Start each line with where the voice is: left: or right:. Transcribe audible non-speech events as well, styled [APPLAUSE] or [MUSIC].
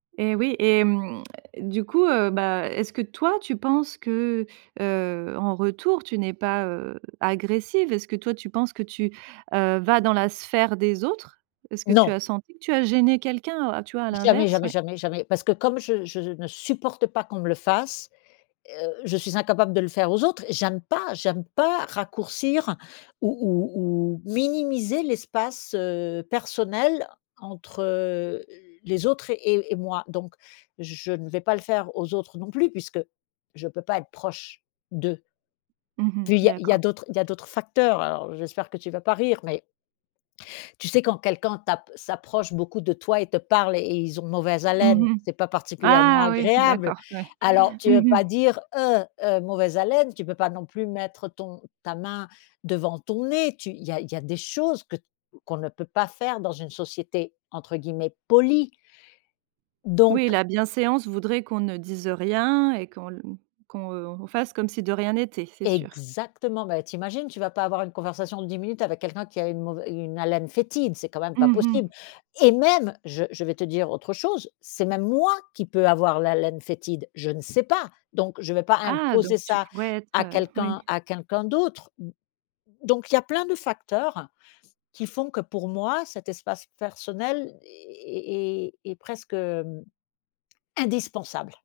right: Et oui, et hem, [SMACKS LIPS] du coup heu, bah, est-ce que, toi, tu penses que, heu, en retour, tu n'es pas, heu, agressive? Est-ce que toi, tu penses que tu, heu, vas dans la sphère des autres? Est-ce que tu
left: Non!
right: as senti que tu as gêné quelqu'un? Tu vois, à
left: Jamais,
right: l'inverse?
left: jamais,
right: Oui
left: jamais, jamais, parce que comme je je ne supporte pas qu'on me le fasse, heu, je suis incapable de le faire aux autres. J'aime pas. J'aime pas raccourcir ou ou ou minimiser l'espace, heu, personnel entre, heu, les autres et et moi. Donc, je ne vais pas le faire aux autres non plus, puisque je peux pas être proche d'eux.
right: Mmh mh.
left: Puis il y a il y a
right: D'accord.
left: d'autres il y a d'autres facteurs. Alors j'espère que tu vas pas rire, mais tu sais quand quelqu'un tape s'approche beaucoup de toi, et te parle, et ils ont mauvaise haleine.
right: Mmh mh.
left: C'est pas particulièrement
right: Ah oui!
left: agréable.
right: D'accord. Oui.
left: Alors, tu veux
right: Mmh
left: pas
right: mh.
left: dire: «Heu! Heu, mauvaise haleine.» Tu peux pas non plus mettre ton ta main devant ton nez. Tu il y a il y a des choses que qu'on ne peut pas faire dans une société, entre guillemets, polie.
right: Oui,
left: Donc
right: la bienséance voudrait qu'on ne dise, heu, rien et qu'on mmh, qu'on, heu, fasse comme si de rien n'était, c'est sûr.
left: Exactement! Bah, t'imagines, tu vas pas avoir une conversation de 10 minutes avec quelqu'un qui a une mauvai une haleine fétide. C'est quand même pas
right: Mmh
left: possible!
right: mh.
left: Et même, je je vais te dire autre chose, c'est même moi, qui peut avoir l'haleine fétide, je ne sais pas. Donc, je vais pas
right: Ah donc
left: imposer
right: tu
left: ça
right: pourrais
left: à
right: être oui.
left: quelqu'un à quelqu'un d'autre. M donc il y a plein de facteurs, qui font que pour moi, cet espace personnel e e est est presque, hem, indispensable.